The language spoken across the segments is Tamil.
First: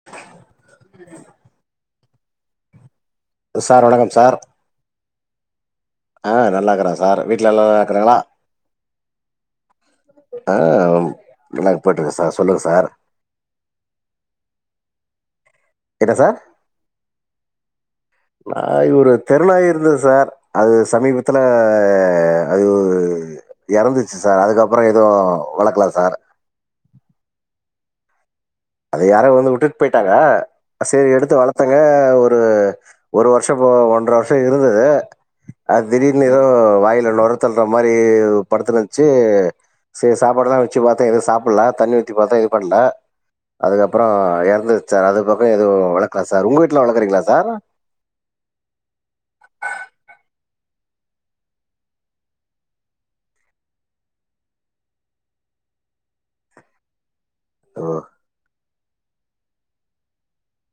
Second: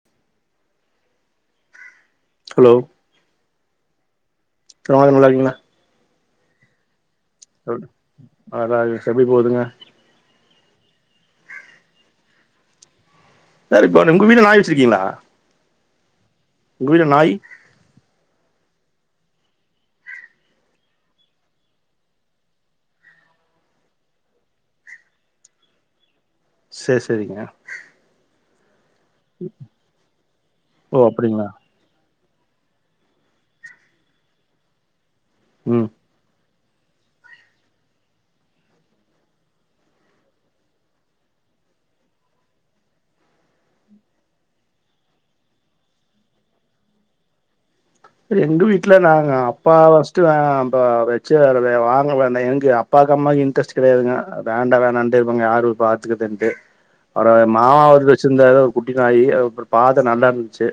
ம் ஹலோ சார் அழகன் சார் தாரு நல்லார்க்கீங்ளா அ நல்லாக்கறா சார் வீட் தொட் அ நா இஷ்டப்படி போதுங்க அ அம் எல்லா போட்ருக்கே சார் சொல்லுங்க சார் சார் இப்ப நு உங்க வீட்ல நாய் வச்ருக்கீங்ளா என்ன சார் உங் வீட நாய் நாய் ஒரு தெரு நாய் இருந்தது சார் அது சமீபத்துல அது ஒ இறந்துச்சு சார் அதுக்கப்பற எதுவு வளக்கல சார் செர் செரிங்க அத யாரோ வந்து விட்டுட்டு போய்ட்டாங்க ஓ செரி எடுத்து அப்டிங்களா வளர்த்த இங்க ஒரு ஒரு வருஷ ஒன்ற வருஷ இருந்துது அது ம் திடீ ர்னு வாயில நுரை தள்ளுற மாரி படுத்துனுச்சு செரி சாப்பாடுலா வச்சு பாத்த எது சாப்டல தண்ணி ஊத்தி பாத்த இது பண்ல அதுக்கப்பற இறந்துச்சு சார் அதுகப்பற எதுவு வளக்கல சார் உங்க வீட்ல வளக்குறீங்ளா சார் எங்க வீட்ல நாங்க அப்பா ஃபர்ஸ்ட்டு ப வச்சு வாங்கலனா எங்க அப்பாக்கு அம்மாக்கு இன்ட்ரெஸ்ட் கெடையாதுங்க வேண்டா வேணாண்டு இவங்க யாரு பாத்துக்குறதுன்ட்டு அப்ற எ மாமா ஓ ஒருத்தரு வச்சிருந்தாரு ஒரு குட்டி நாய் அப்ற பாத்த நல்லாருந்ச்சு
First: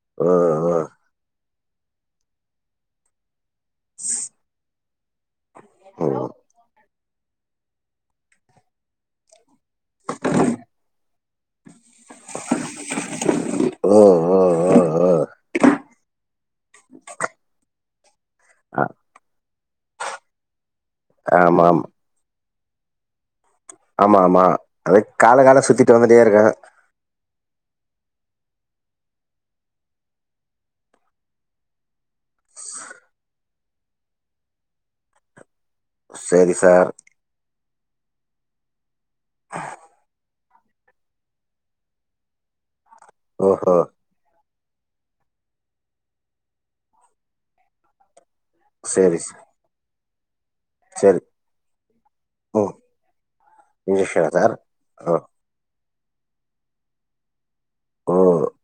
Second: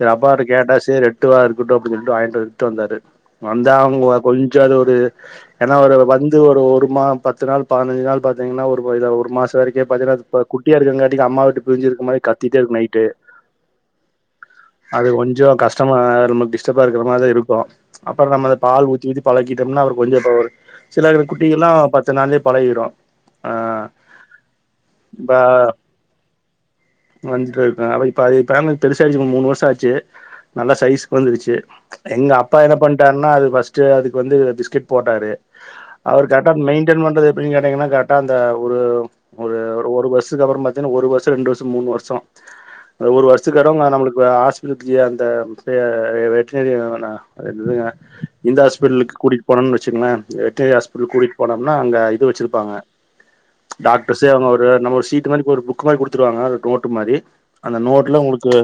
செரிஅப்பா ஓ கிட்ட கேட்ட சேரி எடுத்துட்டு வா இருக்கட்டு அப்டின் சொல்லிட்டு வாங்கிட்டு எடுத்ட்டு வந்தாரு வந்தா அவனுங்கல கொஞ்சோ அது ஒரு ஏன்னா ஒரு ஓ ஓ வந்து ஒரு ஒரு மா பத்து நாள் பதினஞ்சு நாள் பாத்தீங்கனா ஒரு ஒரு மாச வரைக்கு அப்டியே பாத்தீங்கனா குட்டியா இருக்கங்காட்டிக்கு அம்மாவ விட்டு பிரிஞ்சிருக்க மாரி கத்திட்டே இருக்கு நைட்டு ஒ ஒ அது கொஞ்சோ கஷ்டமா நமக்கு டிஸ்டர்பா இருக்கிற மாரி இருக்கு அப்ற நம்ம அத பால் ஊத்தி ஊத்தி பழக்கிட்டம்னா அவரு கொஞ்சோ இப்ப அவரு சில ஆமாம் குட்டிகள்லா ஆமாம் பத்து நாள்லயே பழகிடு அ ஆமா ஆமா அது கால கால சுத்திட்டு வந்துட்டே இருக்கு வந்துட்டு இருக்கு அது இப்ப பேமிலி பெருசா ஆச்சு மூணு வருஷ ஆச்சு நல்ல சைஸ்க்கு வந்துடுச்சு எங்க அப்பா என்ன பண்ணிட்டாருன்னா அது ஃபர்ஸ்ட்டு அதுக்கு வந்து பிஸ்கட் போட்டாரு அவர் கரெக்ட்டா சரி சார் மெயின்டன் பண்றது எப்படின் கேட்டீங்கனா கரெக்டா அந்த ஒரு ஒரு ஒரு வஸ் து அப்ற பாத்தன்னா ஒரு வருஷ ரெண்டு வருஷ மூணு வருஷ ஒரு ஓஹோ வருஷத்துக்கு நம்மளுக்கு ஆஸ்ப்டல்க்கு அது த ப வெட்டனரி இவனா விட்ருங்க இந்த ஹாஸ்பிட்டலுக்கு சரி ச- கூட்டிட்டு போனோன் வச்சுங்ளே வெட்னரி ஹாஸ்பிடலுக்கு சரி கூட்டிட்டு போனம்னா அங்க இது வச்சிருப்பாங்க ம் டாக்டர்ஸ்ஸே இன்ஜெக்ஷனா அவங்க சார் ஒரு நம்ம ஒரு ஓ சீட்டு மாரி ஒரு பு புக்கு மாரி குடுத்துருவாங்க நோட்டு மாரி அந்த ஓ நோட்ல உங்களுக்கு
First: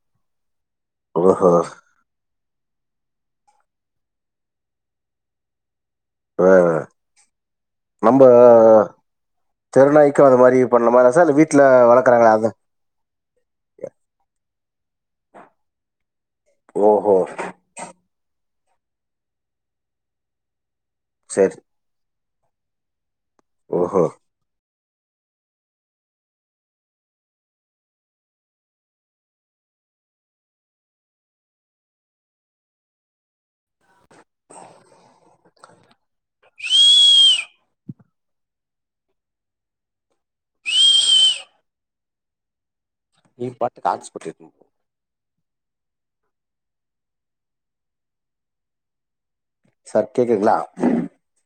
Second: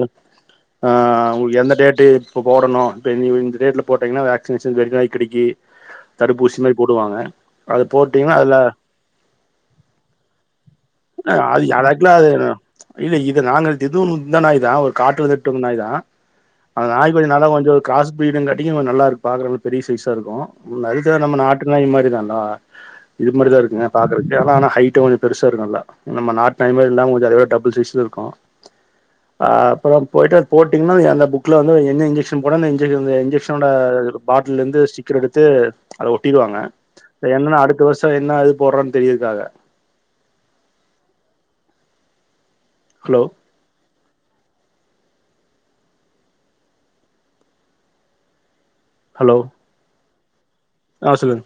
ஆ ஓஹோ உங் டேட்டு இப்ப போடன்னு இப்ப இந்த டேட்ல போட்டீங்கனா வாக்சினேஷன் வெறி நாய் கடிக்கி ஆ. தடுப்பூசி மாரி போடுவாங்க அத போட்டீங்கனா அதுல தெருநாய்க்கு அந்த மாரி பண்ணுமா சார் அ இல்ல வீட்ல அது ஆக்சுவலா அது வளக்கறாங்களே அத இல்ல இது நாங்க இதுவு இந்த நாய்தா ஒரு காட்டுல இருந்து எட்டுவந்த நாய்தா அந்த ஓஹோ நாய்கொஞ்சோ நல்லா கொஞ்சோ கிராஸ் பிரீடுங் காட்டியு கொஞ்சோ நல்லா பாக்குறக்கு பெரிய சைஸா இருக்கு நரித்தர நம்ம சரி நாட்டு நாய்மாரி தான் டா இது மாரி தா இருக்குங்க ஓஹோ பாக்குறதுக்கு கேரளா ஆனை ஹைட்டு கொஞ்சோ பெருசா இருக்குல்லா நம்ம நாட்டு நாய் மாரி இல்லாம கொஞ்சோ அத விட டபூள் சைஸ்ல இருக்கு அ அப்ற போய்ட்டார் போட் இனிமேல் அந்த புக்ல இருந்து என்ன இஞ்ஜக்க்ஷன் போடன்னு இஞ்ஜக்க்ஷன் இஞ்ஜக்ஷனோட பாட்டலருந்து ஸ்டிக்கர் எடுத் து அத ஒட்டிருவாங்க என்னனா அடுத்த வருஷ என்னா இது போட்றன் தெரியர்துக்காக ஹலோ நீ பாத்துக்கு ஹாட் ஸ்பாட்டு [unintelligible] ஹலோ சார் கேக்குதுங்ளா ஆ சொல்லுங்க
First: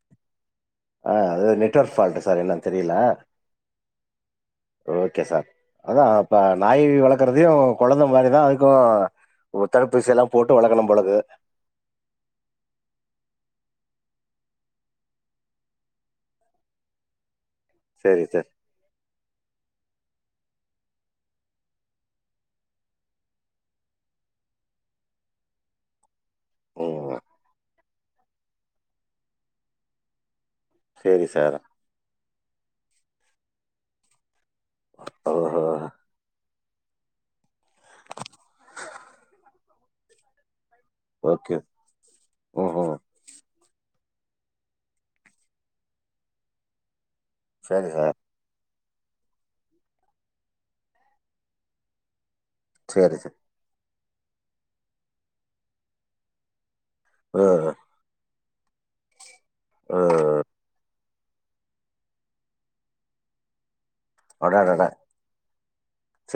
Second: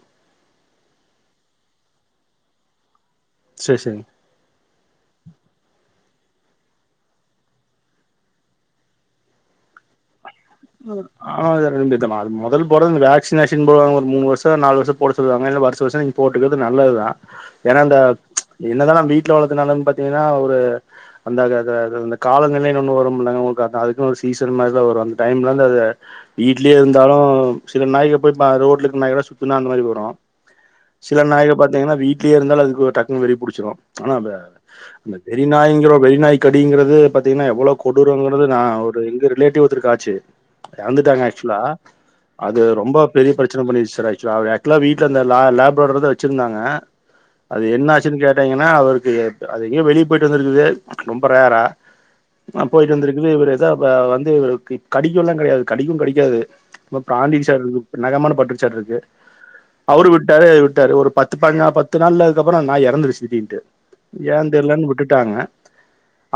ஆ அது நெட்ஒர்க் ஃபால்ட் சார் என்னன் தெரில செர் செரிங்க ஓகே சார் அதா அப்ப நாய் வளர்க்கறதையு கொழந்த மாரிதா அதுக்கு ஒரு தடுப்பூசில்லா‌ போட்டு வளக்கனும் போலக்கு ஆ இதில் ரெண்டு இதுமா மொதல் பொறந்து வேக்ஷீனேஷன் போடுவாங்க ஒரு மூனு வருஷ நாலு வருஷ போட சொல்லுவாங்க இல்ல வருஷ வருஷ நீங்க போட்டுக்கறது நல்லதுதா ஏன்னா இந்த சரி சார் என்னதா நா வீட்ல வளத்துனாலு பாத்தீங்கன்னா ஒரு வந்த க இது இந்த காலநிலைன்னு ஒன்னு வரும் இல்லங்க உங்களுக்கு அதா அதுக்குன் ஒரு சீசன் மாரிதா வரு டைம்லருந்து அதுவீட்லியே ம் இருந்தாலு சில நாய்க போய் ப்பா ரோட்ல இருக்கற நாய்கூட சுத்னா அந்த மாரி வரு சில சரி நாய்க சார் பாத் திங்கன்னா வீட்லியே இருந்தாலு அதுக்க ஒரு டக்குன்னு வெறி புடிச்சிடு ஆனா வெ இந்த ஓஹோ வெறிநாய்ங்கிற வெறி நாய்க் கடிங்கிறது பாத்தீங்கன்னா எவ்வளோ கொடுருங்கிறது நா ஒரு எங்க ரிலேட்டிவ் ஒருத்தருக்கு ஆச்சு எறந்துட்டாங்க ஓகே ஆக்சுவலா அது ம்ஹும் ரொம்பப் பெரிய பிரச்சன பண்ணிச்சி சார் ஆக்சுவலா வீட்ல அந்த லேப்ரோடத வச்சிருந்தாங்க அது சரி என்ன சார் ஆச்சுன்னு கேட்டீங்கன்னா அவருக்கு அது எங்கயோ வெளியே போயிட்டு வந்திருக்குது ரொம்ப ரேரா ஆ சரி போயிட்டுருந்திருக்குது சார் இவரு எதோ ப வந்து இவர் கடிக்கல்லா கெடையாது கடிக்கவு கடிக்காது சும்மா ம் பிரான்டிடுச்சாருக்கு நகமான பட்டுட்ச்சாருக்கு அவரு ம் விட்டாரு விட்டாரு ஒரு பத் பத்து பாஞ்சிநாள் பத்து நாள்ல அதுக்கப்புற அந்த நாய் எறந்துருச்சு திடீர்ன்ட்டு ஏன்னு அடடட தெர்லன்னு விட்டுட்டாங்க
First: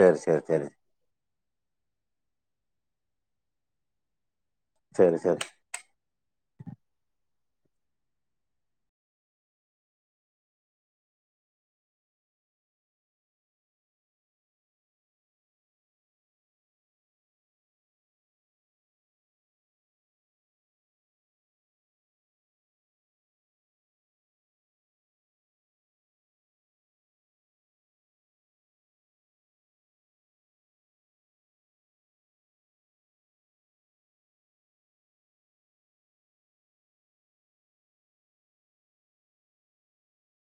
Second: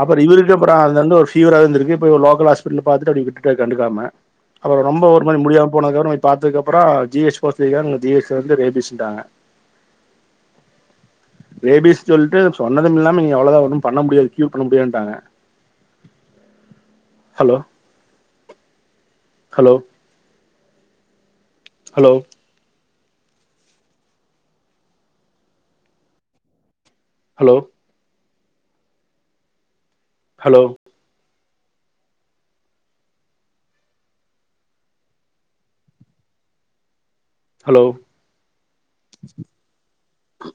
அப்புற சரி இவருக்கு சரி அப்புற தொடர்ந்து ஒரு ஃபீவரா இருந்துருக்கு போய் ஒரு லோக்கல் ஆஸ்பிடல்ல பாத்துட்டு அப்டியே விட்டுட்டாரு கண்டுக்காம அப்பறோ ரொம்ப சரி சரி ஒருமாரி முடியாம் போனதுகப்பறோ போய் பாத்ததுக்கு அப்புற ஜி எச் போ சொல்லிருக்காங்க அங்க ஜி எச்ல வந்து ரேபிஸ்ன்ட்டாங்க [inaudible] ரேபிஸ் சொல்ட்டு சொன்னதுமில்லாம இனி அவ்ளதா ஒன்னும் பண்ண முடியாது கியூர் பண்ண முடியாதுன்டாங்க hello hello hello hello hello hello